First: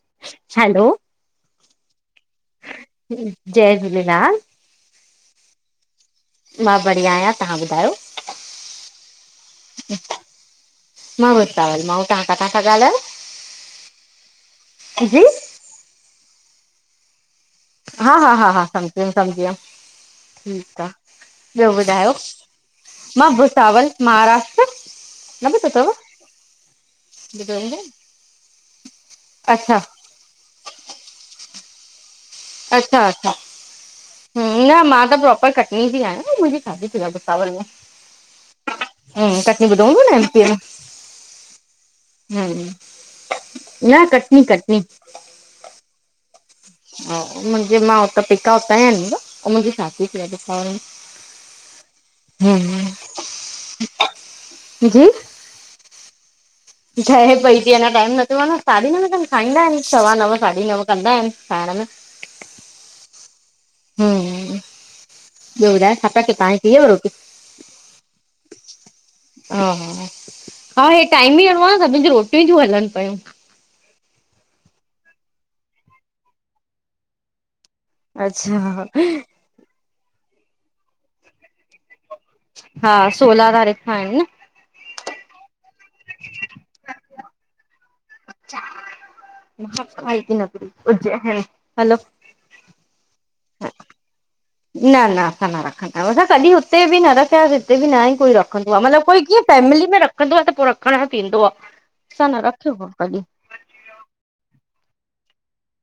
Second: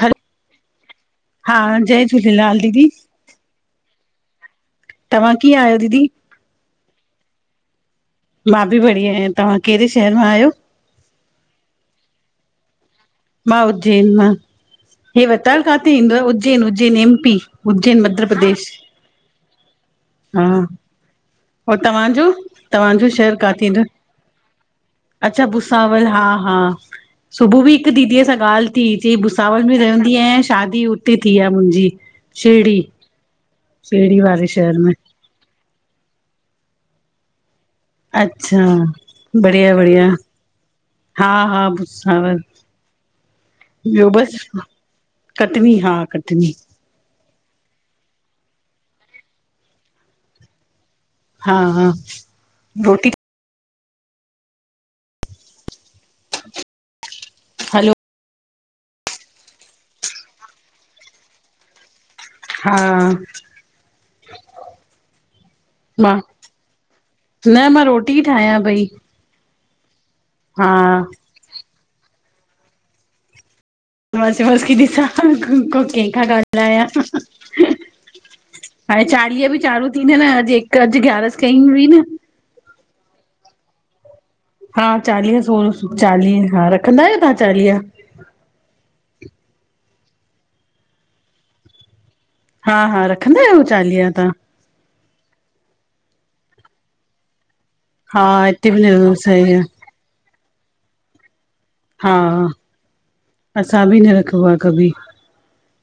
हल हलो हा जय झूलेलाल दीदी जय झूलेलाल तव्हां कीअं आहियो दीदी? मां बढ़िया आहियां तव्हां ॿुधायो? मां बि बढ़िया आहियां तव्हां कहिड़े शहर मां आहियो? मां वृतावल मां ऐं तवां काथां ता गाल्हायो? मां उज्जैन मां हे वताल काथे ईंदो आहे उज्जैन उज्जैन एम पी उज्जैन हा मध्य हा हा हा प्रदेश। समझियम समझियम हा ठीक आ। ॿियो और ॿुधायो तव्हांजो तव्हांजो मां शहर काथे ईंदो? भुसावल महाराष्ट्र अच्छा न ॿुधो भुसावल हा हा सुबुह बि अथव हिकु दीदीअ सां ॻाल्हि थी चई भुसावल में अच्छा रहंदी आहियां शादी हुते थी आहे मुंहिंजी शिरडी अच्छा अच्छा शिरडी हं वारे न शहर में मां त प्रोपर कट नीं जी आहियां न मुंहिंजी सादी थी आ भूसावल में अच्छा हम्म कटनी बढ़िया ॿुधो हूंदो बढ़िया न एमपी में हा हा भुसावर हम्म न कटनी कटनी कटनी हा कटनी मुंहिंजे मां हुतां पिका उतांया अन ऐं मुंहिंजी शादी थी आ भूसावल में हा हा हुं रोटी जी? ह [inaudible] ठहे पई थी अना टाइम न थियो आ न साढी नवें खन खाईंदा आहिन सवा नव साढी नव कंदा आहिनि खाइण में हा हम ॿियो ॿुधाए, न मां पापा के पाण पी वियो रोटी न मां रोटी ई ठाहियां पई [unintelligible] हा-हा, हा हे टाइम ई अहिड़ो आहे सभिनि खे रोटियूं तियूं हलनि पयूं। बस-बस, कि ॾिसां को केखां ॻालायां। अच्छा हाणे चालीह बि चालू थींदा न, अॼु हिकु अॼु ग्यारस कई हुई न। हा, सोला तारीखां आहिनि न? हा चालीह सो चालीह, हा रखंदा आहियो तव्हां चालीहा। महाकाल की नगरी, उज्जै है। हलो। हा- हा, रखंदा आहियो चालीहा तव्हां? न, न असां न रखंदा आहियूं। असां कॾहिं हुते बि न रखियासीं। हुते न ई कोई हा हिते रखंदो आहे, बि मतिलबु न कोई सही कीअं आहे फैमिली में रखंदो आहे त पोइ रखण थींदो आहे। हा, असां न रखियो आहे कॾहिं। असां बि न रखबो आहे, कॾीं।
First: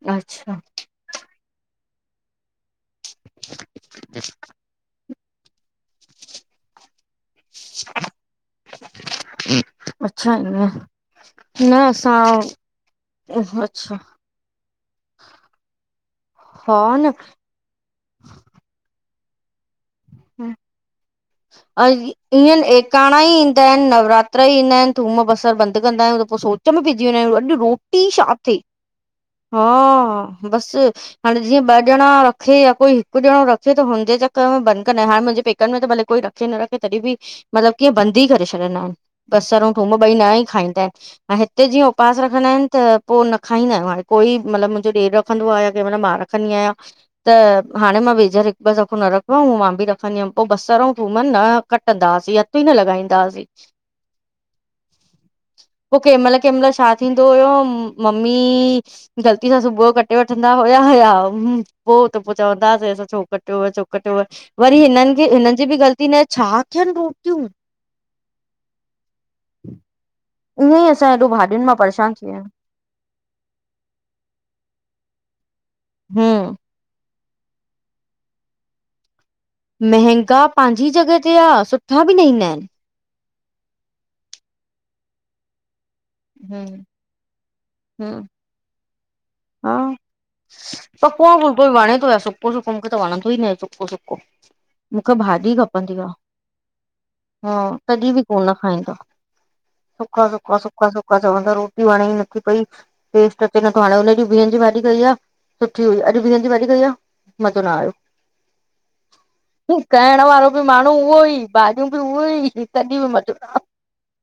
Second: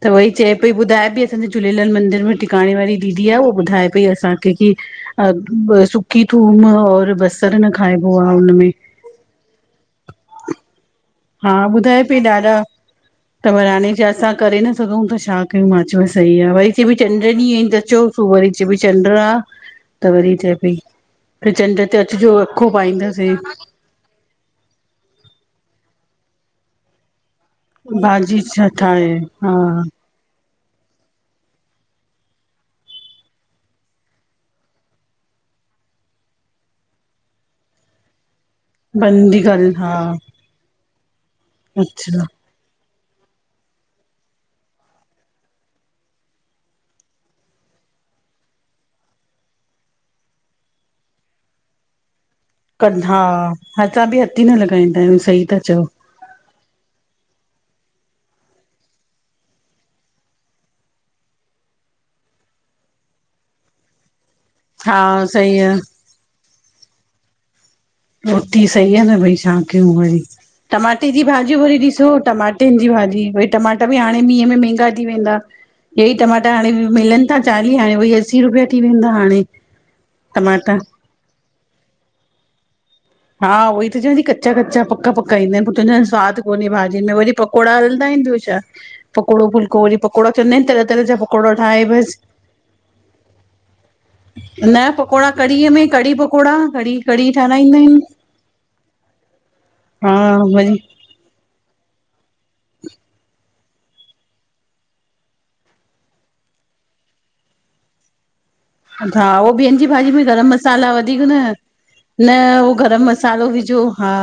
त उई चए अच्छा पई ॿुधाए बि असांजे झूलेलाल मंदर में टिकाणे वारी। दिया बि ॿुधाए पई असांखे कि अ ॿियो सु की थूम और बसर न खाइबो आहे हुनमें। अच्छा ईअं। हा न ॿुधाए पई, असां ॾाढा त अच्छा हाणे छा ऐेसां करे न। [unintelligible] सघूं था छा कयूं मा़ चयमास्, सही आहे वरी कत बि हा चंॾ न ॾींहं ई त अचो। वारी चंड्र आह। [unintelligible] त वरी चए पई, त चंड ते अचिजो अखो पाईंदसीं [inaudible] पतर ईंदा आहिनि थूम बसर बंदिंदा आहियूं त पोइ सोच में पइजी वेंदायूं अॼु रोहं पी छा हा बस हाणे जीअं ॿ ॼणा रखे या कोई हिक ॼणो रखे त हुनजे चकर में बंद कंदा? हा, मुंहिंजे पेकन में त भले कोई की रखे ना रखे तॾहिं बि, मतलब कि इय बंद ही‌ करे छॾंदा आहिनि, बंदी बसर कल ऐं थूम हा ॿई न ई खाईंदा आहिनि, ऐं हिते जीअं उपवास अच्छा रखंदा आहिनि त पो न खाईंदा आहियूं, हाणे कोई मतलब मुंहिंजो ॾेर रखंदो आहे या कहिंमल मां रखंदी आहियां त हाणे मां वेझर हिकु ॿ दफ़ो न रख वा मां बि रखंदी हुअमि, पो बसर ऐं थूम न कटंदासीं या कंधा, असां बि हथ ई न हि लॻाईंदा आहियूं, सही था चओ। केमल केमल्ह छा थींदो हुयो? मम्मी। ग़लती सां सुबह जो कटे वठंदा हुया, या पोइ त पोइ चवंदासींसां छो कटियव, छोक त पो, वरी हिनन हा जी हिननि सही जी आ, बि ग़लती न, छा कियन रोटियूं। रोटी सही आहे न भई छा कयूं वरी, ईअं ई टमाटे असां जी हेॾो भाॼियूं भाॼियुनि मां वरी ॾिसो परेशान थी विया टमा आहियूं टन जी भाॼी, भई टमाटा बि हाणे मीहं में महंगा थी वेंदा, हेय ई हम्म, टमाटा हाणे मिलन तां चालीह, हाणे वई असी रुपया थी वेंदा हाणे। महंगा टमाटा। पांहिंजी जॻह ते आह। सुठा बि न ईंदा आहिनि। हा उहोई त चवांती, कच्चा-कच्चा, पक्का- पक्का ईंदा आहिनि, पो चवंदीआयांस् सवाद कोन्हे हम्म भाॼियुन में, वरी पकौड़ा हलंदा हम्म, आहिनि ॿियो छा? पकोड़ो फुलको वरी पको पकौड़ो फुलको बि वणे तो या? बसि। सुको- सुको, मूखे त वणंदो ई न आए, सुको सुको। न मूंखे पकोड़ा भाॼी कढ़ीअ में, खपंदी आ कढ़ी पकौड़ा, कढड़ी- कढ़ी हा ठहाराईंदा आहिनि। तॾहिं बि कोन खाईंदा, हा सुका- सुका, वरी सुका- सुका, चवंदा रोटी वणे ई नथी पई। टेस्ट अचे नथो हाणे, उन्हें ॾींहं बीहनि जी भाॼी कई आह। सुठी, अॼ बिहनि जी भाॼी कई आह। मजो न आयो। हा होह बीयनि जी भाॼी करण में गरम वारो बि मसाला माण्हू वधीक उहो अहिन ई न, भाॼियूं बि उहो न, ई होहो तॾहिं गरम बि मज़ो न मसालो विझो। हा।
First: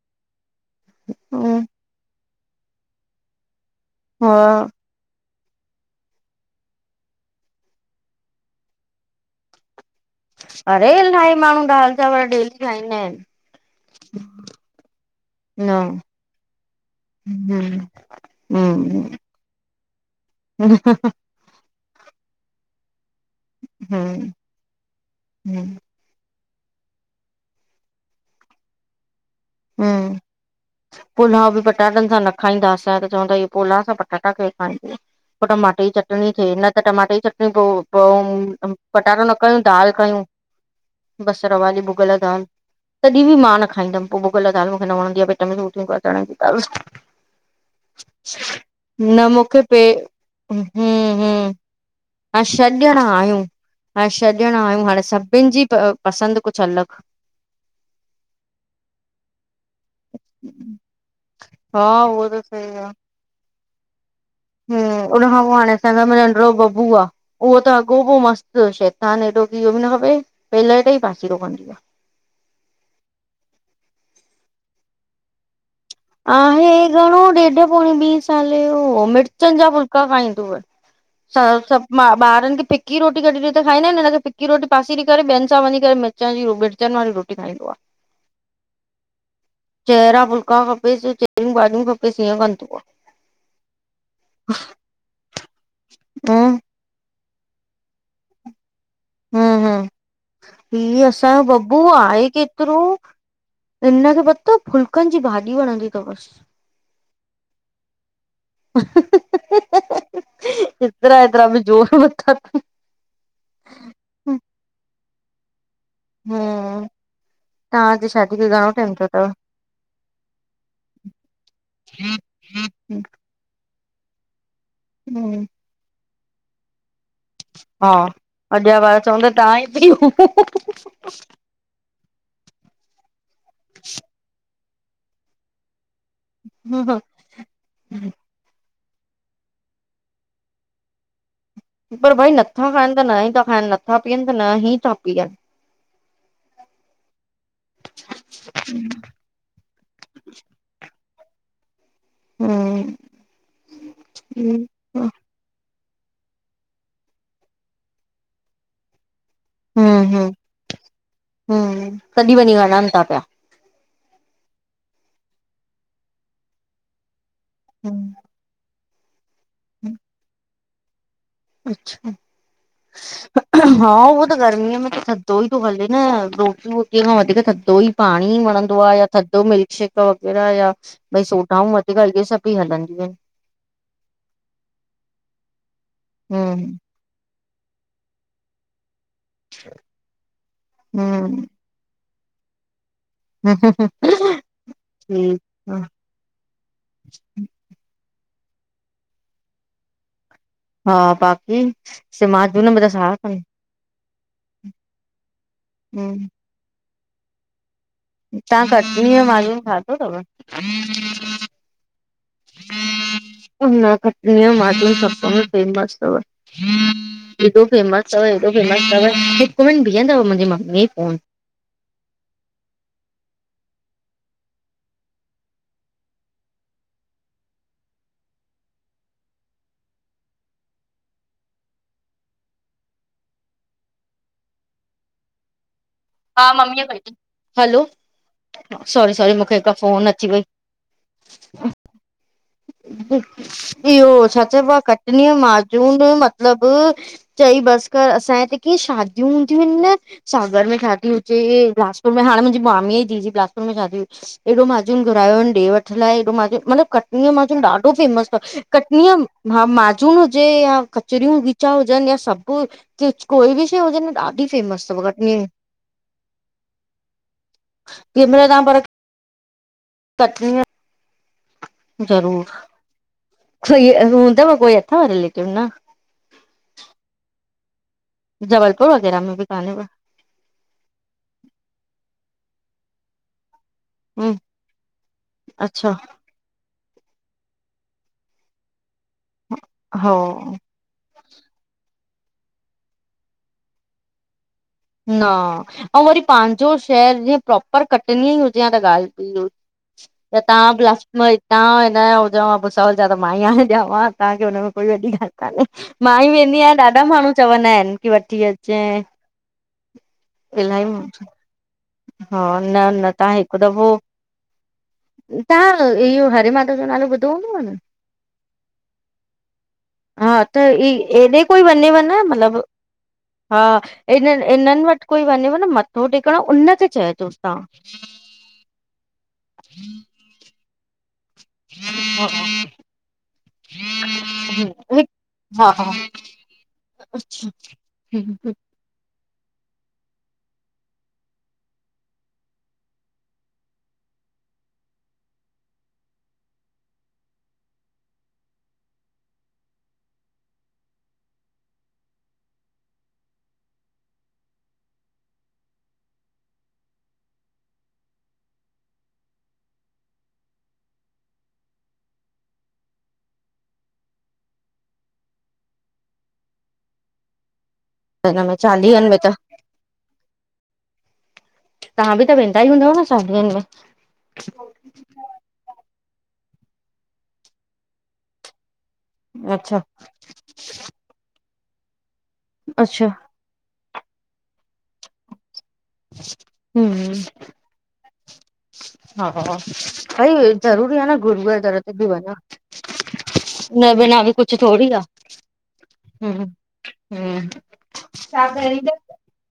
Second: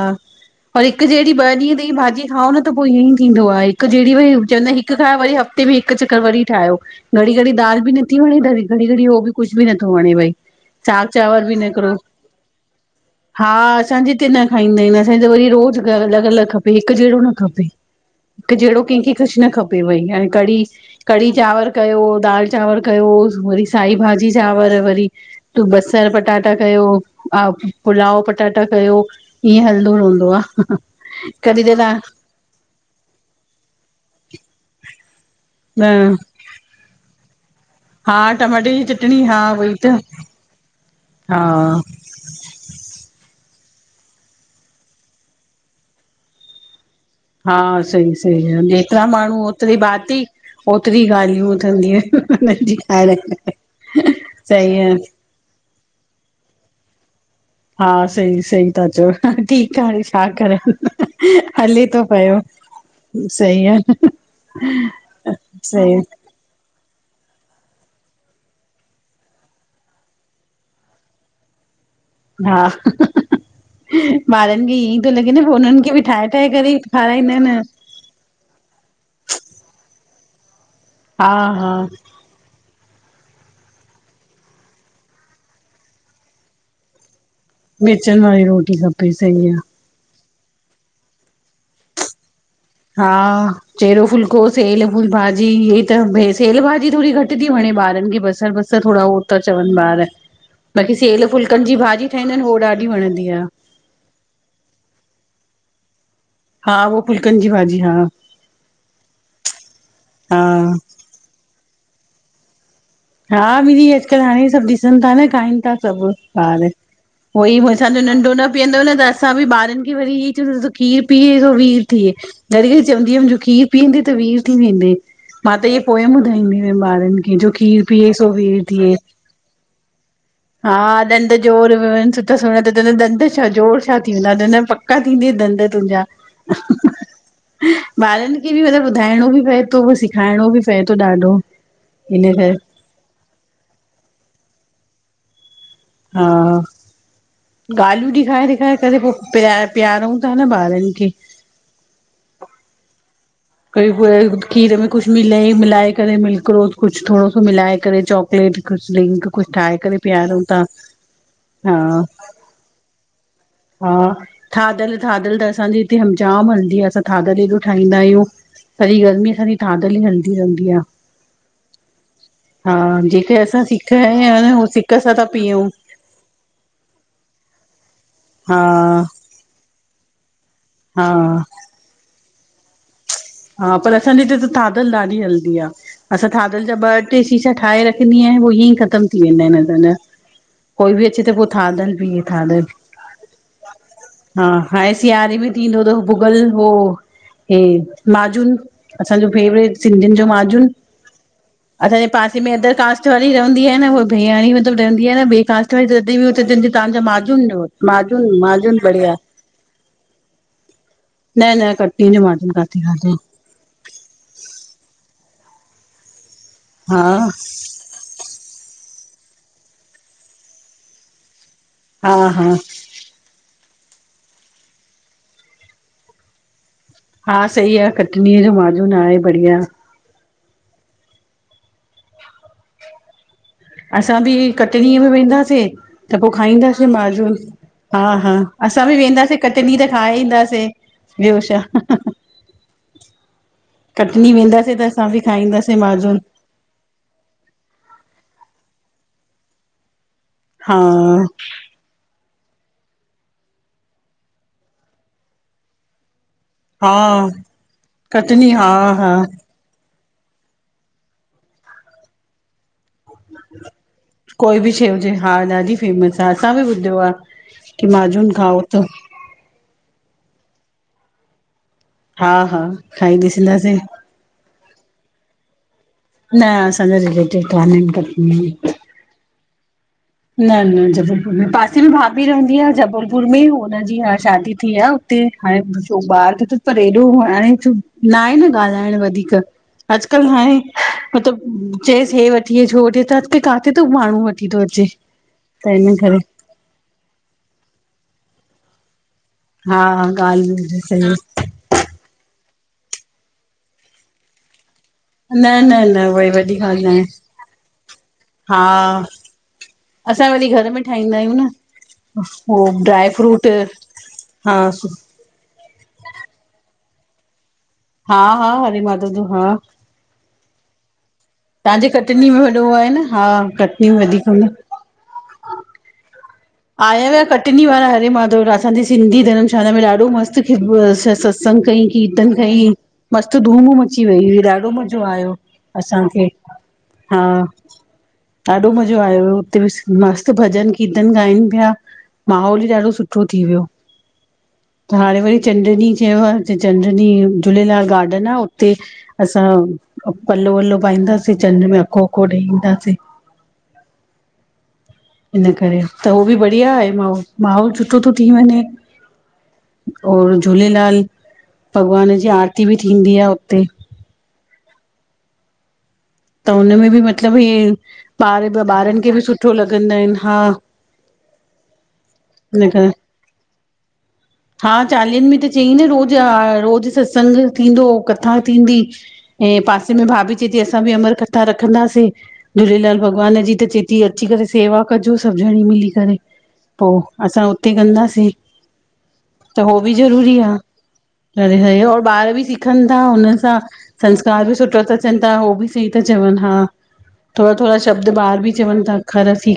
पर हिक जेंड़ी ॿ आयो ॾींहं ताईं भाॼी खाओ न पो ईअं ई थींदो आहे हिक जेंड़ी भई हा चवंदा हिक ठाए वरी हफ़्ते में हिक चक्कर वरी ठाहियो घड़ी घड़ी दाल बि नथी वणे घड़ी घड़ी उहो बि कुछ बि नथो वणे भई। अरे साग इलाही चांवर बि माण्हू न करो दाल चांवर डेली ठाईंदा आहिन। हा असां जें हिते न खाईंदा आहिन असांजा वरी रोज़ न घर अलग अलग खपे हिक जेहड़ो न खपे। हम्म हिक जेंड़ो कंहिंखे हम्म कुछ न खपे पे वई हाणे कढ़ी हम्म कढ़ी चांवर कयो दाल चांवर कयो वरी साई भाजी। हम्म चांवर वरी तूं बस सर पटाटा कयो पुलाव पटाटा कयो त ईह हलंदो हम्म रहंदो आ पुलाव बि कॾहिं त ता पटाटनि सां न खाईंदा असाय त चवंदायी इयो पोला सा पटाटा केर खाईंदो पो टमाटे ई तव्हां चटड़ी। पेरया त टमाटे जी चटड़ी रोज़। हा पो टमाटे जी चटणी पटाटो न हा कयूं उई दाल त कयूं हा बसर वारी भुॻल दाल। तॾहिं बि मा न खाईंदम पो भुॻल दाल मूखे न वणंदी आहे पेट सुर थिंदो आ चढ़न जी दाल सां। हा सई सई जेतरा न माण्हू मूंखे ओतरी पे भाती। हम्म ओतिरी हम्म ॻाल्हियूंं थींदियूं आहिन [unintelligible] हा श ॼणा आहियूं हाणे सभिन जी पसंद कुछ अलग। हा सई सई ता चओ। हा ठीक आ हाणे छा करा हले हा तो उहो पयो। त सही आहे हम्म उन खां पो हाणे असां सही ये घर मे नंडड़ो बबू आ। उहो त अॻोपो मस्त शैतान एॾो की इहो बि न खपे पलट ई पासीरो कंदी आहे। हा ॿारन खे ईअं तो लॻे न उनन खे बि ठाहे ठाहे आहे करे घणो खाराईंदा आहिनि ॾेॾ पोड़े ॿी साले साले यो मिर्चन जा फुल्का खाईदोव हा हा सब ॿारन खे फिक फिकी रोटी कडी ॾे त खाईंदा आहिन हिन खे फिकी रोटी पासीरी करे ॿियनसां वञी मिर्च जी मिर्चन वारी रोटी खाईंदो आ। मिर्चन वारी रोटी खपे सही आ। चेरा फुलका खपेस चेरयूं भाॼियूं खपेस इयं कंदो आ। हा चेरो फुलको सेल भाॼी इ त सेल हम्म भाॼी थोड़ी घट थी वणे ॿारन खे बसर बसर थोड़ा हो ता हम्म चवन हम्म ॿार बाक़ी ही सेल असांजो फुलकन बबू जी भाॼी आहे ठाहींदा आहिन उ केतिरो ॾाढी वणंदी आ। हिनखे पतो फुलकन जी भाॼी वणंदी तवस। हा उहो फुलकन जी भाॼी हा हा [unintelligible] हा दीदी अजकल्ह हाणे सब ॾिसन ता न खाएन ता सब ॿार। हम्म उहो ई असांजो तव्हांजी नंढो शादी न खे घणो पीअंदो न टाइम त थियो तव? असां बि ॿारन खे वरी इहे चवन्दा खीर पीए सो वीर थिए। घड़ी घड़ी चवंदी आ। जो खीर पीअंदे त वीर थी वेंदी हम्म मां त इय पोयम ॿुधाईंदी हुयम ॿारन खे जो खीर हा पीए सो वीर अॻियां थिए ॿार चवंदा तव्हां ई पियो। हा ॾंद जोर सुठा सुणा त च ॾंद जोर छा थी वेंदा ॾद पक्का पका थींदे ॾद तुंहिंजा ॿारन। मुखे भी मतब ॿुधाइणो बि पए तो सिखाइणो बि पए तो ॾाढो। पर भई हिन करे नथा खाएन त न ई था खाएन नथा पीयन त न ही ता पीयन। हा ॻाल्हियूं ॾेखाए ॾेखारे करे पो प्यार प्यारउं ता न ॿारन खे। हम्म उ हम्म खीर [unintelligible] कुछु मिले मिलाए करे मिल्क रोज़ कुछु थोङो सो मिलाए करे, चॉकलेट कुछु ड्रिंक कुछु ठाहे करे हम्म पीआरंउं था। हा कॾहिं वंञी वणनि था पिया। हा थादल, थादल त असांजी हिते हम जाम हलंदी आहे, असां थाधल ॾ ठाहींदा आहियूं, सॼी गर्मी सॼी थादल ई हलंदी रहंदी आ। अच्, हा जेके छा असां हा सिक उहो त आहिनि गर्मी अ में सिक त सां था थदो ई त पीयूं हल न रोटी वोटीअ खां वधीक थधो ई पाणी हा वणंदो आ या थधो मिल्क शेक वग़ैरह या हा भई सोडाऊं ॻाल। हे सब भी हलंदीूं आहिन। हा, पर असांजे हिते त थादल ॾाढी हलदी आ, असां थादल जा हम्म ॿ ट्रे शीशा ठाहे रखंदी आहयां, उओ इंएइ ख़तम थी वेंदा आहिन। कोई बि अचे त हम्म पो थाधल पिये थाधल। हा, हाण सिआरे बि ठीकु आ थींदो त भुगल हो हे माजून, असांजो फेवरेट सिंधियुनि जो माजून। हा बाकी असांजे पासे में अदर कास्ट वारी रहंदी आहे न, उहा बिहांणी मतिलुब रहंदी आहे न ॿि कास्ट वारी, तहिं बि हम्म हुत तव्हांजा माजून न माजून माजून बढ़िया। माो ई खात [unintelligible] [unintelligible] ऐं न कटी ज माजुन खाती, खाधी खटन मेमस अथ हा हेॾो फेम [unintelligible] अथ ऐॾो फेमस अथव हिकु मिंट बीहंदव मुंहिंजी मम्मी फोन हा हा हा सही आ कटनीअ जो माजून आहे बढ़िया। असां बि कटनीअ में वेंदासीं। त पोइ हा मम्मीअ खाईंदासीं कई थी माजून, हलो हा- हा असां बि सॉरी सॉरी वेंदासीं मूंखे हिक कटनी त फोन खाए अची ईंदासीं। ॿियो छा। इहो कटनी छा चइबो वेंदासीं आ, त असां बि कटनीअ जो खाईंदासीं माजून मतिलब चई बसि कर, असांजे हिते कीअ शादियूं हूंदियूं आहिन न सागर में हा शादी हुजे, लास्ट हाणे मुंहिंजे मामीअ, जे धीयं जी बलासपुर में शादी थी, ईएॾो मजून घुरायो अन ॾे वठ लाइ, हेॾो मजून मतलब हा कटनीअ माजून ॾाढो फेमस अथ, कटनी हा हा कटनीअ हा माजून हुजे, या कचरियूं खीचा हुजनि या, सभु कोई बिशेै, हुजे न ॾाढी कोई बि शै फेमस अथव हुजे हा, कटनी में ॾाढी फेमस आ, हा असां बि ॿुधियो आ कि माजून खाओ त कटनी अ हा ज़रूर, हा खाई ॾिसंदासीं कोई हूंदव कोई अथव रिलेटिव न? न, असां जा रिलेटिव कानन के। जबलपुर वगैरह में बि काने व? न, न। जबलपुर में, पासे में भाभी रहंदी आ, जबलपुर में हो हुन जी हा हम्म शादी थी आ उते, हाणे अच्छा बियो बार बि थ्यूस। पर एॾो हाणे न आहे न ॻाल्हाइण वधीक, अॼकल्ह हो हाणे। मतलब चयसि हे वठी अच्, हो वठी अचु त, अञ कल काथे तो माण्हू वठी थो अचे। न। त हिन अंउ, करे वरी पांजो शहर जीअं प्रोपर कटनी ई, हुजे ह त ॻाल्हि हा त तव्हां ॻाल्हि ब्लास्ट सही मां [unintelligible] तव्हां हिन जा हुजो भुसावल जा त मा ई आणे ॾियांव हा, तव्हांखे हुनमें कोई वॾी न न न मां वरी ई वॾी वेंदी आहियां, ॻाल्हि न आहे ॾाढा माण्हू चवंदा आहिनि की वठी हा अचे असां वरी, घर में ठाहींदा आहियूं न। हा हो, न ड्राय न तव्हां फ्रूट हिकु दफ़ो हा तव्हां इहो, हरे मादव जो नालो ॿुधो हूंदव न? हा हा, हर माधव जो हा। हा। त, ई एॾे कोई तव्हांजे वञेव न, कटनी में मतलब वॾो आहे न हा, कटनी में वधीक इननि हूंदो इन्हनि वटि कोई वञे न मथो टेकण उन आया हुिया कटनी वारा हरे माधव, असांजी सिंधी धर्मशाला में, ॾाढो मस्तु [unintelligible] सतसंग कई, कीर्तन कई, मस्तु धूम धूम अची वई हुई, ॾाढो मज़ो आयो। हा हा असांखे हा। हिन ॾाढो मज़ो आयो हुयो। उते मस्तु भॼन कीर्तन, ॻाइनि पिया माहौल ई, ॾाढो सुठो थी वियो। त हाणे वरी, चंड ॾींहुं चयो आहेे, चंड ॾींहुं झूलेलाल गार्डन आहे उते। असां पल्लो, वल्लो पाईंदासीं चंड में, अखो, अखो ॾेई ईंदासीं। इन करे त उहो बि बढ़िया आहे माहो, माहौल सुठो थो थी वञे। और झूलेलाल भॻवान जी आरती बि, थींदी आहे हुते। त हुनमें बि, मतलब ईअ ॿार में बि ॿारनि चालीहनि खे, में बि त सुठो लॻंदा आहिनि हा। तव्हां बि त, वेंदा ई इन करे हूंदव न शादीयनि मे! हा चालीहनि में त चई न रोज़, रोज़ सत्संग थींदो, कथा थींदी, में ऐं अच्छा पासे में भाभी चेथी, असां बि, अमर कथा रखंदासीं झूलेलाल अच्छा भॻवान जी त चत दी अची करे सेवा कजो, सभु ॼणी मिली करे पोइ, हम्म असां हुते कंदासीं। हा त हो, बि ज़रूरी भई आहे, ज़रूरी आहे न गुरूअ अड़े जे दर ह ते और ॿार वञो बि सिखनि था हुन सां। न बिना सस्कार बि कुझु सुठो थोरी थ, चनि था उ बि सि त आहे चवनि हम्म हा, थोरा, थोरा शब्द ॿारि बि चवनि हम्म था, अख़र थी